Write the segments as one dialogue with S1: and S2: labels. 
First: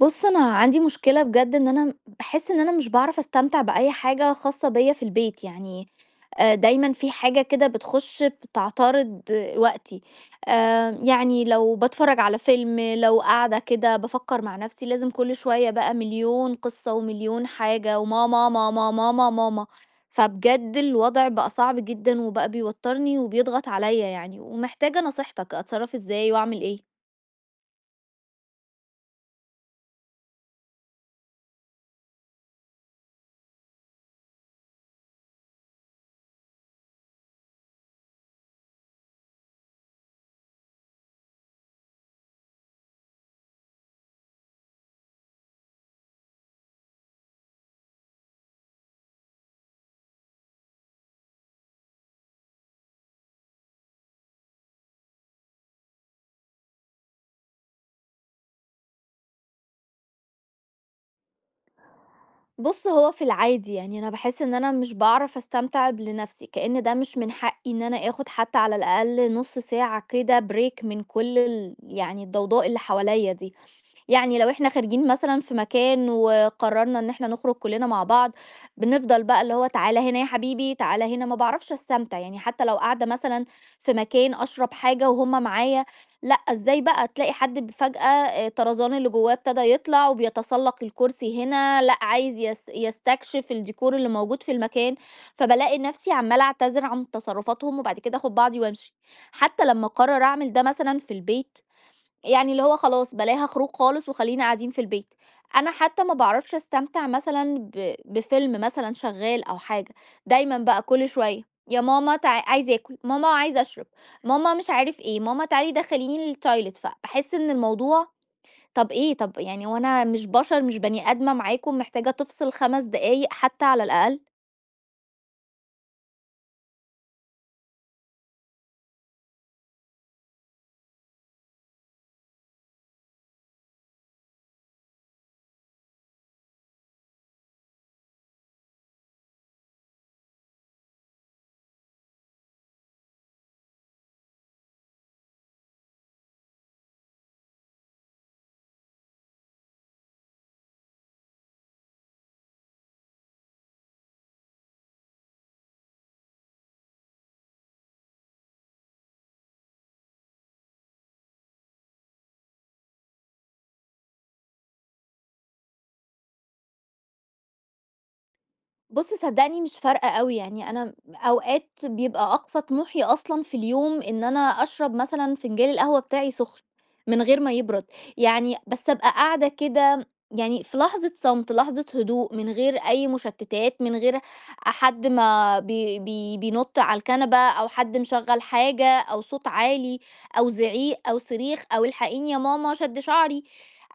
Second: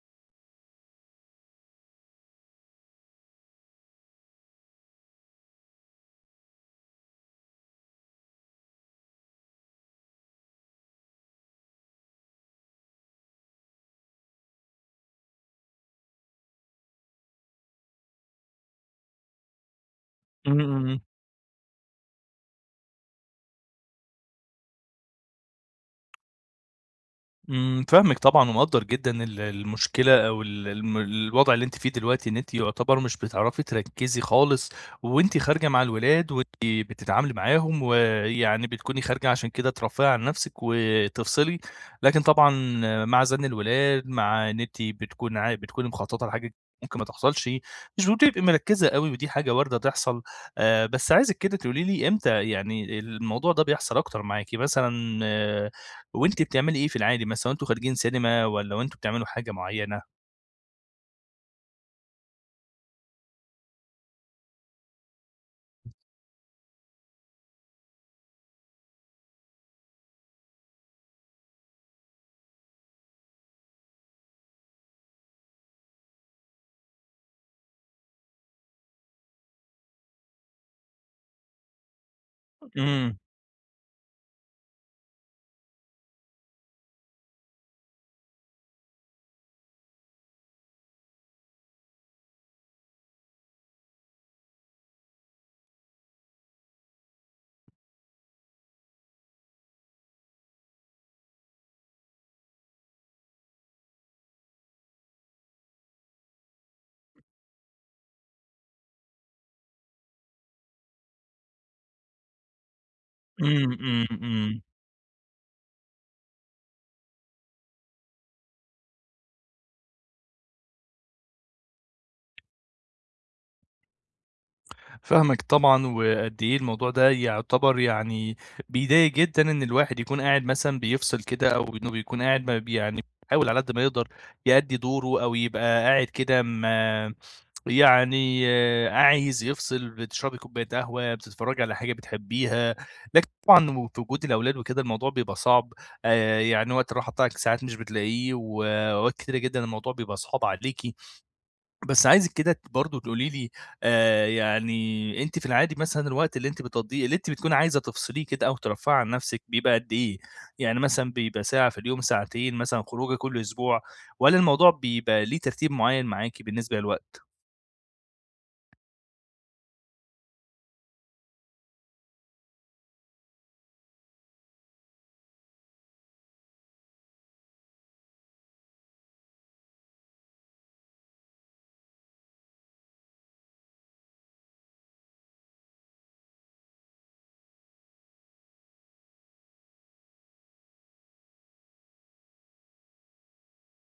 S1: بُصّ، أنا عندي مشكلة بجد، إن أنا باحس إن أنا مش باعرف أستمتع بأي حاجة خاصة بيّا في البيت يعني آآ، دايمًا في حاجة كده بتخش بتعترض وقتي. آآ، يعني لو باتفرج على فيلم، لو قاعدة كده بافكر مع نَفسي، لازم كُلّ شوية بقى مليون قصة ومليون حاجة وماما، ماما، ماما، ماما،
S2: إمم،
S1: فبجد
S2: إمم.
S1: الوضع بقى صعب جدًا، وبقى بيوترني وبيضغط عليّا يعني، ومحتاجة نصيحتك أتصرف إزاي واعمل إيه؟
S2: إمم، فاهمِك طبعًا، ومقدر جدًا ال المشكلة أو ال الم الوضع اللي أنتِ فيه دلوقتي، إن أنتِ يُعتبر مش بتعرفي تركّزي خالص، وأنتِ خارجة مع الولاد وأنتِ بتتعاملي معاهم، ويعني بتكوني خارجة عشان كده ترفهي عن نَفسِك وتفصلي، لكن طبعًا مع زَن الولاد، مع إن أنتِ بتكوني عا بتكوني مخططة لحاجة ممكن ما تحصلش، مش بتبقي مركزة أوي، ودي حاجة واردة تحصل. آآ، بس عايزِك كده تقولي لي إمتى يعني الموضوع ده بيحصل أكتر معاكِ مثلًا وأنتِ بتعملي إيه في العادي مثلًا، وأنتم خارجين سينما والّا وأنتم بتعملوا حاجة معيّنة؟
S1: بُص، هو في العادي يعني، أنا باحس إن أنا مش باعرف أستمتع ب لنفْسِي، كأن ده مش من حقي إن أنا آخد حتى على الأقل نُص ساعة كده Break من كل ال يعني الضوضاء اللي حواليّا دي، يعني لو إحنا خارجين مثلًا في مكان وقررنا إن إحنا نخرج كلنا مع بعض، بنفضل بقى اللي هو تعالَ هنا يا حبيبي، تعالَ هنا. ما باعرفش استمتع يعني، حتى لو قاعدة
S2: إمم.
S1: مثلًا في مكان أشرب حاجة وهُم معايا، لأ إزاي بقى؟! تلاقي حد بفجأة آآ طرزان اللي جواه ابتدى يطلع وبيتسلق الكرسي هنا، لأ عايز يس يستكشف الdécor اللي موجود في المكان، فبالاقي نفْسِي عمالة أعتذر عن تصرفاتهم وبعد كده آخد بعضي وأمشي. حتى لمّا أقرر أعمل ده- مثلًا في البيت يعني اللي هو خلاص بلاها خروج خالص وخلينا قاعدين في البيت. أنا حتى ما باعرفش أستمتع مثلًا ب بفيلم مثلًا شغال أو حاجة، دايمًا بقى كل شوية يا ماما تع عايز آكل، ماما عايز
S2: إمم،
S1: أشرب،
S2: إمم،
S1: ماما
S2: إمم.
S1: مش عارف إيه، ماما تعالي دخليني الtoilettes فباحس إن الموضوع طَب إيه؟! طَب يعني هو أنا مش بشر، مش بني آدمة معاكم محتاجة تفصل 5 دقايق حتى على الأقل؟!
S2: فاهمِك طبعًا، وقد إيه الموضوع ده يُعتبر يعني بيضايق جدًا، إن الواحد يكون قاعد مثلًا بيفصل كده أو إنه بيكون قاعد ب يعني بيحاول على قد ما يقدر يؤدي دوره أو يبقى قاعد كده م يعني عايز يفصل، بتشربي كوباية قهوة، بتتفرجي على حاجة بتحبيها، لكن طبعًا في وجود الأولاد وكده، الموضوع بيبقى صعب، آآ، يعني وقت الراحة بتاعِك ساعات مش بتلاقيه وأوقات كتيرة جدًا الموضوع بيبقى صعب عليكِ، بس عايزِك كده برضه تقولي لي، آآ، يعني أنتِ في العادي مثلًا الوقت اللي أنتِ بتقضيه، اللي أنتِ بتكوني عايزة تفصليه كده أو ترفهي عن نفْسِك بيبقى قد إيه؟ يعني مثلًا بيبقى ساعة في اليوم، ساعتين مثلًا، خروجة كل أسبوع والّا الموضوع بيبقى ليه ترتيب معيَّن معاكِ بالنسبة للوقت؟
S1: بُصّ صدّقني مش فارقة أوي يعني، أنا أوقات بيبقى أقصى طموحي أصلًا في اليوم إن أنا أشرب مثلًا فنجال القهوة بتاعي سخن، من غير ما يبرد، يعني بس أبقى قاعدة كده يعني في لحظة صمت، لحظة هدوء من غير أي مشتتات، من غير حد ما بي بي بينط على الكنبة أو حد مشغّل حاجة أو صوت عالي أو زعيق أو صريخ أو "الحقيني يا ماما، شد شعري."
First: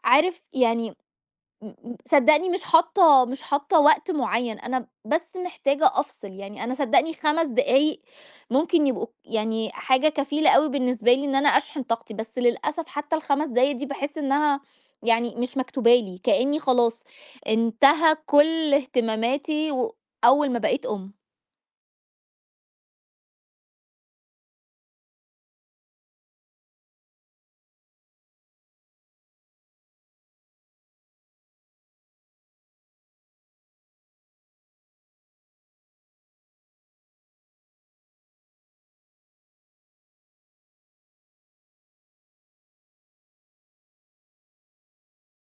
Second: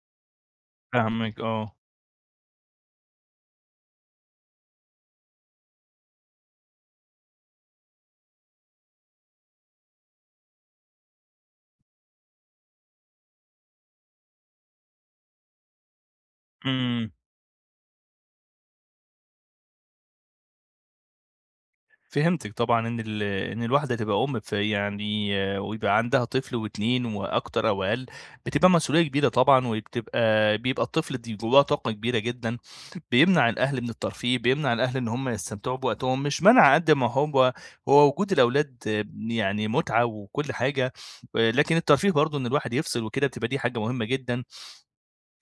S1: عارف يعني
S2: فاهمِك آه.
S1: مم صدّقني مش حاطة مش حاطة وقت معيّن، أنا بس محتاجة أفصل يعني، أنا صدّقني 5 دقايق ممكن يبقوا يعني حاجة كفيلة أوي بالنسبة لي إن أنا أشحن طاقتي، بس للأسف حتى ال5 دقايق دي باحس إنها يعني مش مكتوبة لي، كأنّي خلاص،
S2: إمم.
S1: انتهى كُلّ اهتماماتي و أول ما بقيت أم.
S2: فهمتِك طبعًا إن ال إن الواحدة تبقى أم، فيعني ويبقى عندها طفل و2 وأكتر أو أقل، بتبقى مسئولية كبيرة طبعًا، وبتبقى بيبقى الطفل د جواه طاقة كبيرة جدًا بيمنع الأهل من الترفيه، بيمنع الأهل إن هُم يستمتعوا بوقتهم، مش منْع قدّ ما هو هو وجود الأولاد يعني متعة وكل حاجة، آآ، لكن الترفيه برضو إن الواحد يفصل وكده، بتبقى دي حاجة مهمة جدًا.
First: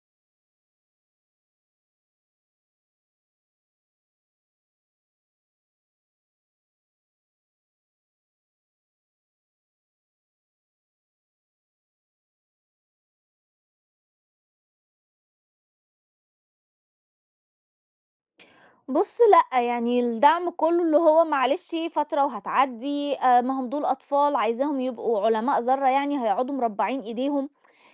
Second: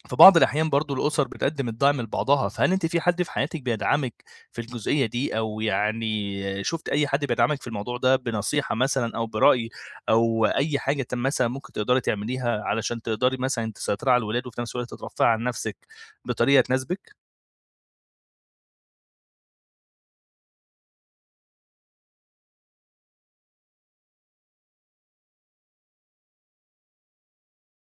S2: في بعض الأحيان برضو الأُسَر بتقدم الدعم لبعضها، فهل أنتِ في حد في حياتِك بيدعمِك في الجزئية دي، أو يعني شُفتِ أي حد بيدعمِك في الموضوع ده بنصيحة مثلًا أو برأي أو أي حاجة ت مثلًا ممكن تقدري تعمليها علشان تقدري مثلًا تسيطري على الولاد، وفي نَفس الوقت ترفهي عن نَفسِك بطريقة تناسبِك؟
S1: بُص لأ، يعني الدّعم كُلّه اللي هو معلش فترة وهتعدّي، آآ ما هم دول أطفال، عايزاهم يبقوا علماء ذرّة يعني، هيقعدوا مربّعين أيديهم،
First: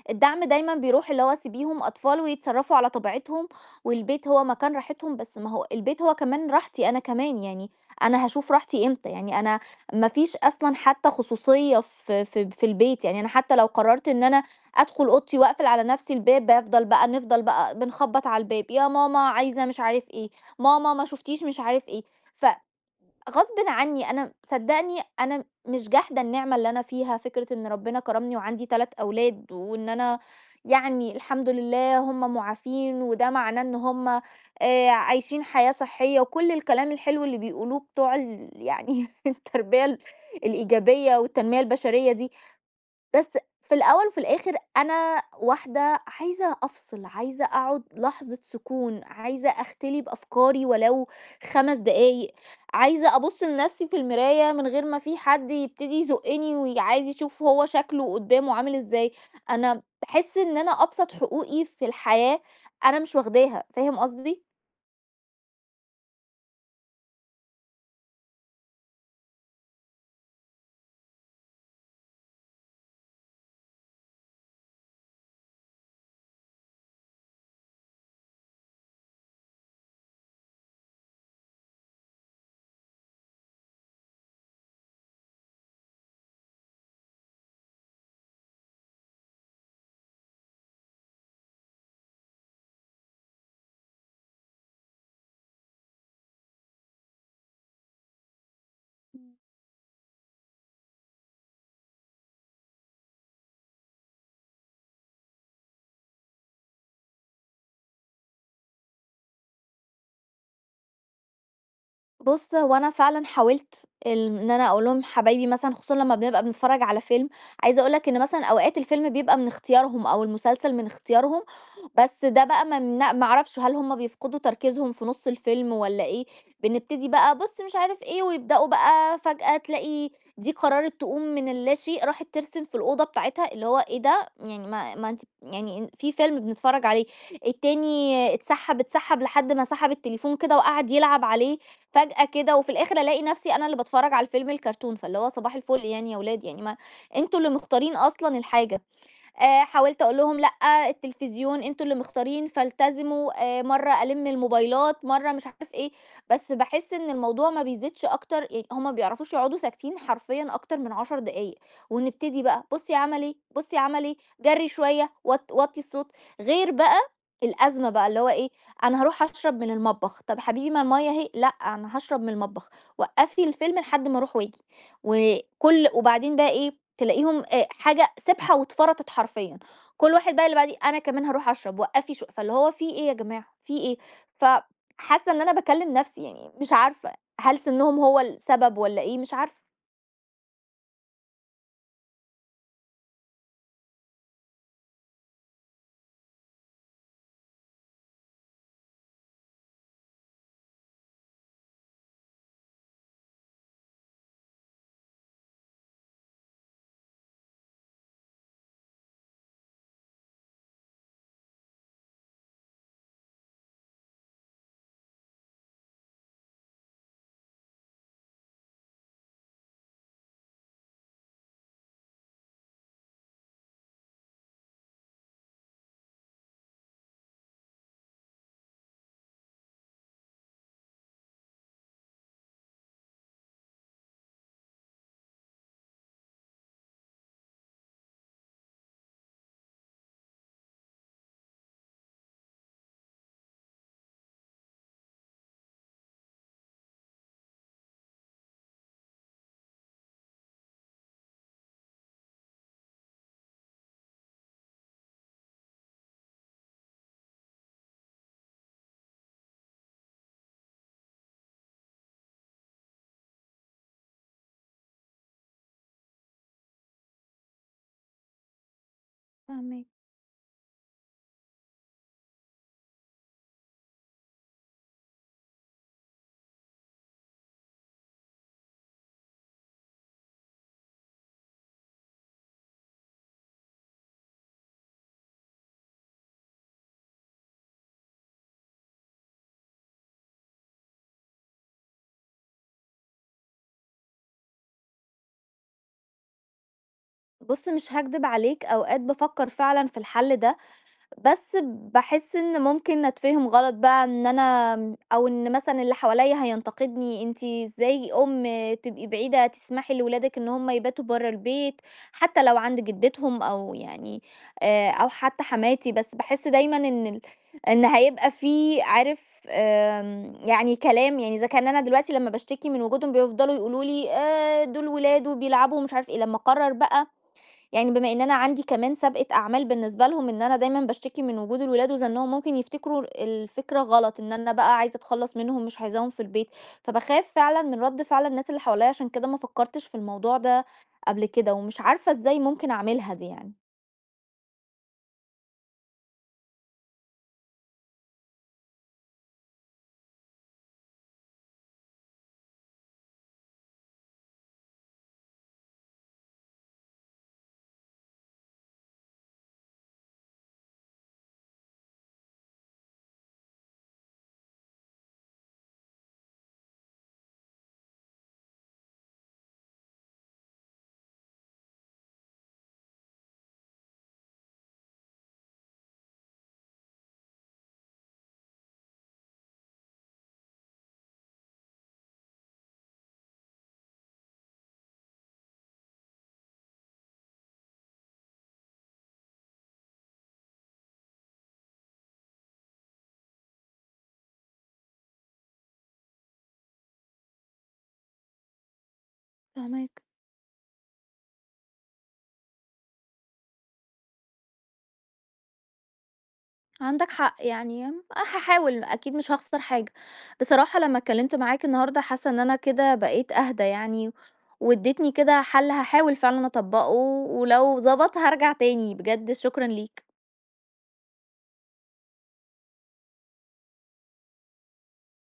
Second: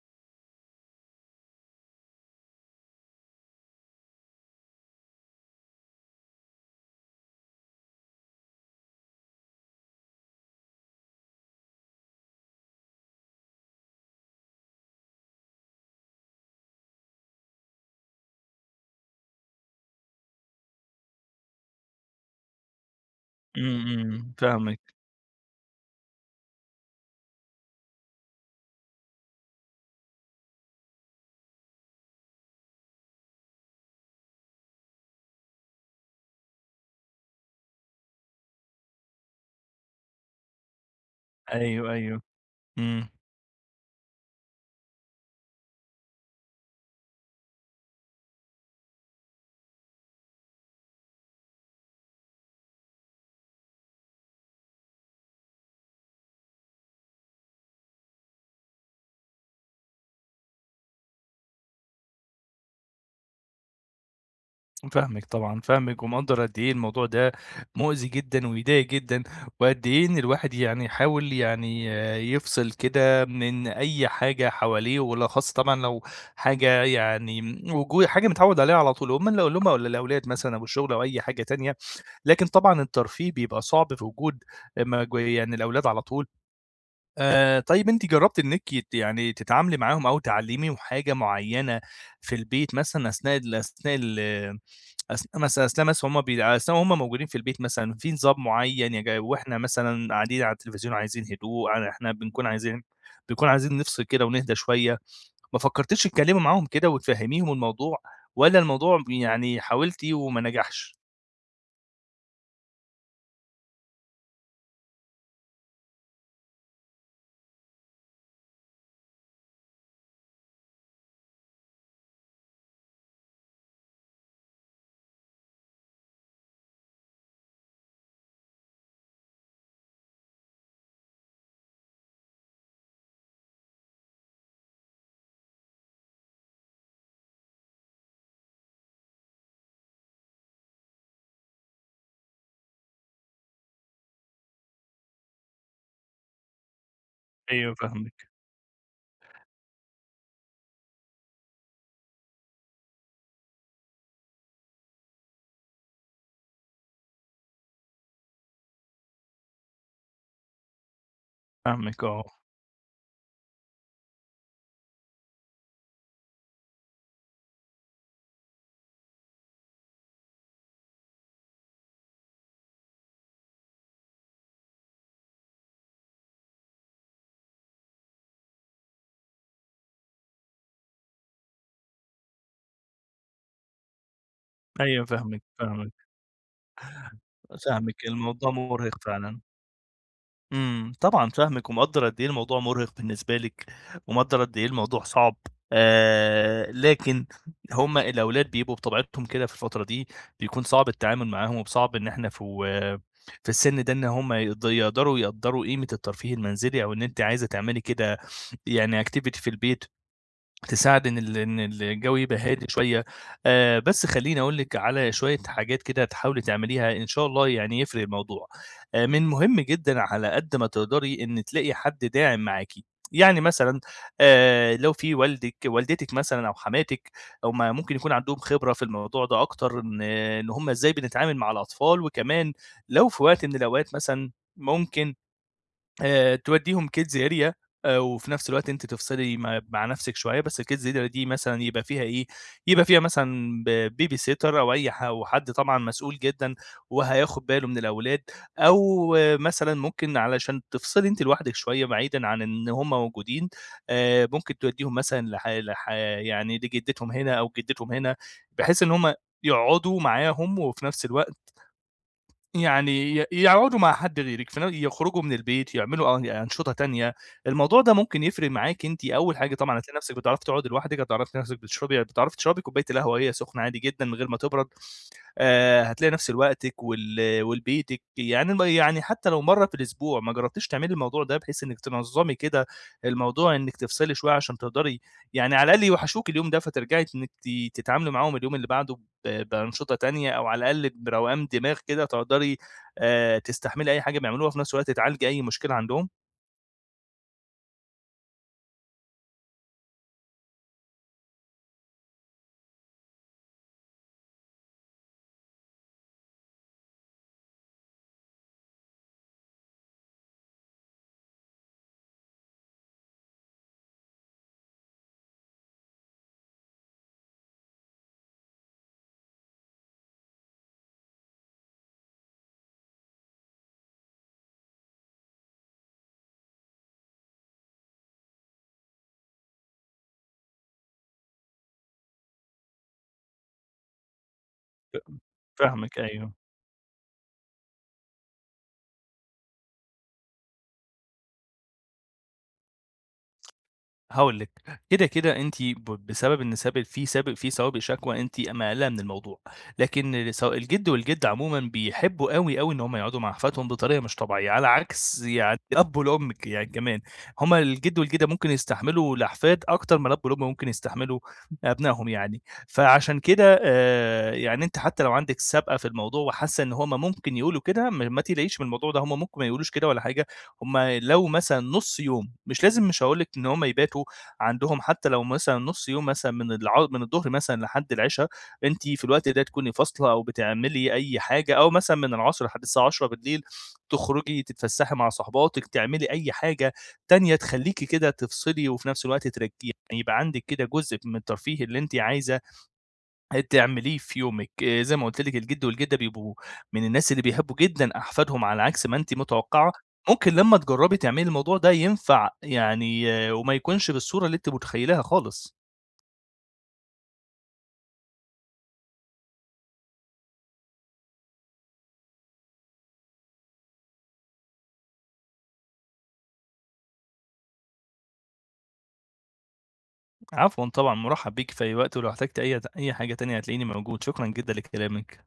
S1: الدّعم دايمًا بيرُوح اللي هو سيبيهم أطفال ويتصرّفوا على طبيعتهم، والبيت هو مكان راحتهم، بس ما هو البيت هو كمان راحتي أنا كمان، يعني أنا هاشوف راحتي إمتى؟ يعني أنا ما فيش أصلًا حتى خصوصية في ف في البيت، يعني أنا حتى لو قررت إن أنا أدخُل أوضتي واقفل على نفْسي الباب، بافضَل بقى نفضَل بقى بنخبّط على الباب، يا ماما عايزة مش عارف إيه، ماما ما شُفتيش مش عارف إيه، ف غصْبٍ
S2: إمم،
S1: عني،
S2: إمم،
S1: أنا
S2: فاهمِك.
S1: صدقني أنا مش جاحدة النعمة اللي أنا فيها، فكرة إن ربنا كرَّمني وعندي 3 أولاد، وإن أنا يعني الحمد لله هُم مُعافين، وده معناه إن هُم آآ عايشين حياة صحية، وكُلّ الكلام الحلو اللي بيقولوه بتوع ال يعني التربية الإيجابية والتنمية
S2: أيوه،
S1: البشرية
S2: أيوه،
S1: دي،
S2: إمم.
S1: بس في الأول وفي الآخر أنا واحدة عايزة أفصِل، عايزة أقعُد لحظة سكون، عايزة أختلي بأفكاري ولو 5 دقايق، عايزة أبُص لنفْسي في المراية من غير ما في حد يبتدي يزُقّني، وعايز يشوف هو شكلُه قدامُه عامل إزاي، أنا باحِسّ إن أنا أبسط حقوقي في الحياة، أنا مش واخداها، فاهم قصدي؟
S2: فاهمِك طبعًا، فاهمِك، ومقدّر قد إيه الموضوع ده مؤذي جدًا ويضايق جدًا، وقد إيه إن الواحد يعني يحاول يعني يفصل كده من أي حاجة حواليه، وبالأخصّ طبعًا لو حاجة يعني مو جو حاجة متعوِّد عليها على طول هُم ال هُم والَا الأولاد مثلًا أو الشُّغل أو أي حاجة تانية، لكن طبعًا الترفيه بيبقى صعب في وجود ما ج يعني الأولاد على طول، آآ طيب أنتِ جرّبتي إنكِ ت يعني تتعاملي معاهم أو تعلِّميهم حاجة مُعيّنة، في البيت مثلًا أثناء ال أثناء ال أثناء مثلًا أثناء مث همَّ بيع أثناء وهمَّ موجودين في البيت مثلًا في نظام مُعيّن؟ يج
S1: امم.
S2: وإحنا مثلًا قاعدين على التلفزيون عايزين هدوء، ع إحنا بنكون عايزين بنكون عايزين نفصِل كده ونهدى شوية، ما فكرتيش تتكلِّمي معاهم كده وتفهميهم الموضوع، والّا الموضوع يعني حاولتِ وما نجحش؟
S1: بُص هو أنا فعلًا حاولت، ال إن أنا أقول لهم حبايبي مثلًا خصوصًا لما بنبقى بنتفرج على فيلم، عايزة أقول لك إن مثلًا أوقات الفيلم بيبقى من اختيارهم أو المسلسل من اختيارهم، بس ده بقى ما من ما أعرفش، هل همَّ بيفقدوا تركيزهم في نُصّ الفيلم، والّا إيه؟ بنبتدي بقى بُص مش عارف إيه، ويبدأوا بقى فجأة تلاقي دي قررت تقوم من اللاشيء راحت ترسم في الأوضة بتاعتها، اللي هو إيه ده؟! يعني ما ما أنتِ يعني في فيلم بنتفرج عليه، التاني اتسحَّب، اتسحَّب لحد ما سحب التليفون كده وقعد يلعب عليه، فجأة كده، وفي الآخر ألاقي نفسي أنا اللي باتفرج على الفيلم الكارتون، فاللي هو صباح الفُل يعني يا ولاد، يعني ما أنتم اللي
S2: أيوه،
S1: مختارين
S2: فاهمِك.
S1: أصلًا الحاجة، آآ حاولت أقول لهم: "لأ، التلفزيون أنتم اللي مختارين فالتزموا." آآ، مَرّة ألِمّ الموبايلات، مَرّة مش عارف إيه، بس باحِسّ إن الموضوع ما بيزيدش أكتر يعني هُم ما بيعرفوش يقعدوا ساكتين حرفيًا أكتر من 10 دقايق،
S2: فاهمِك آه.
S1: ونبتدي بقى بُصي عمل إيه، بُصي عمل إيه، جري شوية، وط وَطّي الصوت، غير بقى الأزمة بقى، اللي هو إيه، "أنا هاروح أشرب من المطبخ." "طب حبيبي، ما المَيّة أهي." "لأ، أنا هاشرب من المطبخ، وقفي الفيلم لحد ما أروح وآجي." وكُلّ وبعدين بقى إيه، تلاقيهم آآ حاجة سبحة واتفرطت حرفيًا، كُلّ واحد بقى اللي بعديه "أنا كمان هاروح أشرب، وقفي شو" فاللي هو في إيه يا جماعة، في إيه؟ ف
S2: أيوه
S1: حاسة إن
S2: فاهمِك،
S1: أنا باكلِّم
S2: فاهمِك.
S1: نفسي يعني مش عارفة، هل
S2: فاهمِك،
S1: سنهم هو
S2: الموضوع
S1: السبب والّا
S2: مُرهق
S1: إيه، مش
S2: فعلًا.
S1: عارفة.
S2: إمم، طبعًا فاهمِك ومقدر قدّ إيه الموضوع مُرهق بالنسبة لِك، ومقدر قدّ إيه الموضوع صعب. آآ، لكن هُم الأولاد بيبقوا بطبيعتهم كده في الفترة دي بيكون صعب التعامل معاهم، وصعب إن إحنا في و في السن ده إن هُم يقد يقدروا يقدّروا قيمة الترفيه المنزلي أو إن أنتِ عايزة تعملي كده يعني activity في البيت تساعد إن ال إن الجو يبقى هادي شوية. آآ، بس خلّيني أقول لِك على شوية حاجات كده تحاولي تعمليها إن شاء الله يعني يفرق الموضوع. آآ، من مهم جدًا على قدّ ما تقدري إن تلاقي حد داعم معاكِ، يعني مثلًا آآ، لو في والدِك، والدتِك مثلًا أو حماتِك هُم ممكن يكون عندهم خبرة في الموضوع ده أكتر، إن إن هُم إزاي بنتعامل مع الأطفال، وكمان لو في وقت من الأوقات مثلًا ممكن آآ، توديهم kids area آآ، وفي نَفس الوقت أنتِ تفصلي م مع نَفسِك شوية، بس الkids area دي مثلًا يبقى فيها إيه، يبقى فيها مثلًا b babysitter أو أي ح أو حد طبعًا مسؤول جدًا وهياخد باله من الأولاد. أو مثلًا ممكن علشان تفصلي أنتِ لوحدِك شوية بعيدًا عن إن هُم موجودين، آآ، ممكن توديهم مثلًا لح لح يعني لجدتهم هنا أو جدتهم هنا، بحيث إن هُم يقعدوا معاهم، وفي نَفس الوقت يعني ي يقعدوا مع حد غيرِك، في ن يخرجوا من البيت يعملوا أن أنشطة تانية، الموضوع ده ممكن يفرق معاكِ، أنتِ أول حاجة طبعًا
S1: فاهماك.
S2: هتلاقي نَفسِك بتعرفي تقعدي لوحدِك، هتعرفي تلاقي نَفسِك بتشربي هتعرفي تشربي كوباية القهوة وهي سخنة عادي جدًا من غير ما تبرد. آآ، هتلاقي نَفس لوقتِك ول ولبيتِك يعني ما يعني حتى لو مَرّة في الأسبوع، ما جربتيش تعملي الموضوع ده بحيث إنِك تنظمي كده الموضوع إنِك تفصلي شوية، عشان تقدري يعني على الأقل يوحشوكِ اليوم ده، فترجعي إنِك تتعاملي معاهم اليوم اللي بعده ب بأنشطة تانية، أو على الأقل بروقان دماغ كده تقدري آآ، تستحملي أي حاجة بيعملوها، وفي نَفس الوقت تعالجي أي مشكلة عندهم؟
S1: بُصّ مش هاكدب عليك، أوقات بافكر فعلًا في الحل ده، بس باحس إن ممكن أتفهم غلط بقى إن أنا أو إن مثلًا اللي حواليّا هينتقدني، أنتِ إزاي أم تبقي بعيدة تسمحي لولادِك إن هُم يباتوا برّا البيت حتى لو عند جدتهم أو يعني آآ، أو حتى حماتي، بس باحس دايمًا إن ال إن هيبقى في عارف آمم، يعني كلام، يعني إذا كان أنا دلوقتي لمّا باشتكي من وجودهم بيفضلوا يقولوا لي آآ، دول ولاد وبيلعبوا ومش عارف إيه، لمّا اقرر بقى يعني بما إن أنا عندي كمان سابقة أعمال بالنسبة لهم إن أنا دايمًا باشتكي من وجود الولاد وزنّهم، ممكن يفتكروا الفكرة غلط، إن أنا بقى عايزة
S2: فا
S1: أتخلص منهم، مش
S2: فاهمِك
S1: عايزاهم في
S2: أيوه.
S1: البيت، فباخاف فعلًا من رد فعل الناس اللي حواليّا، عشان كده ما فكرتش في الموضوع ده قبل كده، ومش عارفة إزاي ممكن أعملها دي يعني.
S2: هاقول لِك، كده كده أنتِ ب بسبب إن سب في سب في سوابق شكوى أنتِ مقلّقة من الموضوع، لكن س الجد والجدة عمومًا بيحبوا أوي، أوي، إن هُم يقعدوا مع أحفادهم بطريقة مش طبيعية، على عكس يعني الأب والأم ك يعني كمان، هُم الجد والجدة ممكن يستحملوا الأحفاد أكتر ما الأب والأم ممكن يستحملوا أبنائهم يعني، فعشان كده آآ، يعني أنتِ حتى لو عندِك سابقة في الموضوع وحاسة إن هُم ممكن يقولوا كده، م ما تقلقيش من الموضوع ده، هُم ممكن ما يقولوش كده ولا حاجة، هُم لو مثلًا نُص يوم، مش لازم مش هاقول لِك إن هُم يباتوا عندهم، حتى لو مثلًا نُص يوم مثلًا من الع من الضهر مثلًا لحد العشا، أنتِ في الوقت ده تكوني فاصلة أو بتعملي أي حاجة، أو مثلًا من العصر لحد الساعة 10:00 م تخرجي تتفسحي مع صاحباتِك، تعملي أي حاجة تانية تخلّيكِ كده تفصلي، وفي نَفس الوقت ترك يعني يبقى عندِك كده جزء من الترفيه اللي أنت عايزة آآ، تعمليه في يومِك. آآ، زي ما قُلت لك، الجد والجدة بيبقوا من الناس اللي بيحبوا جدًا أحفادهم، على عكس ما أنتِ متوقعة،
S1: فاهماك.
S2: ممكن لمّا تجربي تعملي الموضوع ده ينفع يعني، وما يكونش بالصورة اللي أنتِ متخيلاها خالص.
S1: عندك حق يعني هاحاول أكيد مش هاخسر حاجة، بصراحة لما اتكلمت معاك النهاردة حاسة إن أنا كده بقيت أهدا يعني واديتني كده حل هاحاول فعلًا أطبّقه ولو ضبط هارجع تاني، بجد شكرًا ليك.
S2: عفوًا طبعًا مُرحّب بيكِ في أي وقت ولو احتجتي أي ت أي حاجة تانية هتلاقيني موجود، شكرًا جدًا لكلامِك.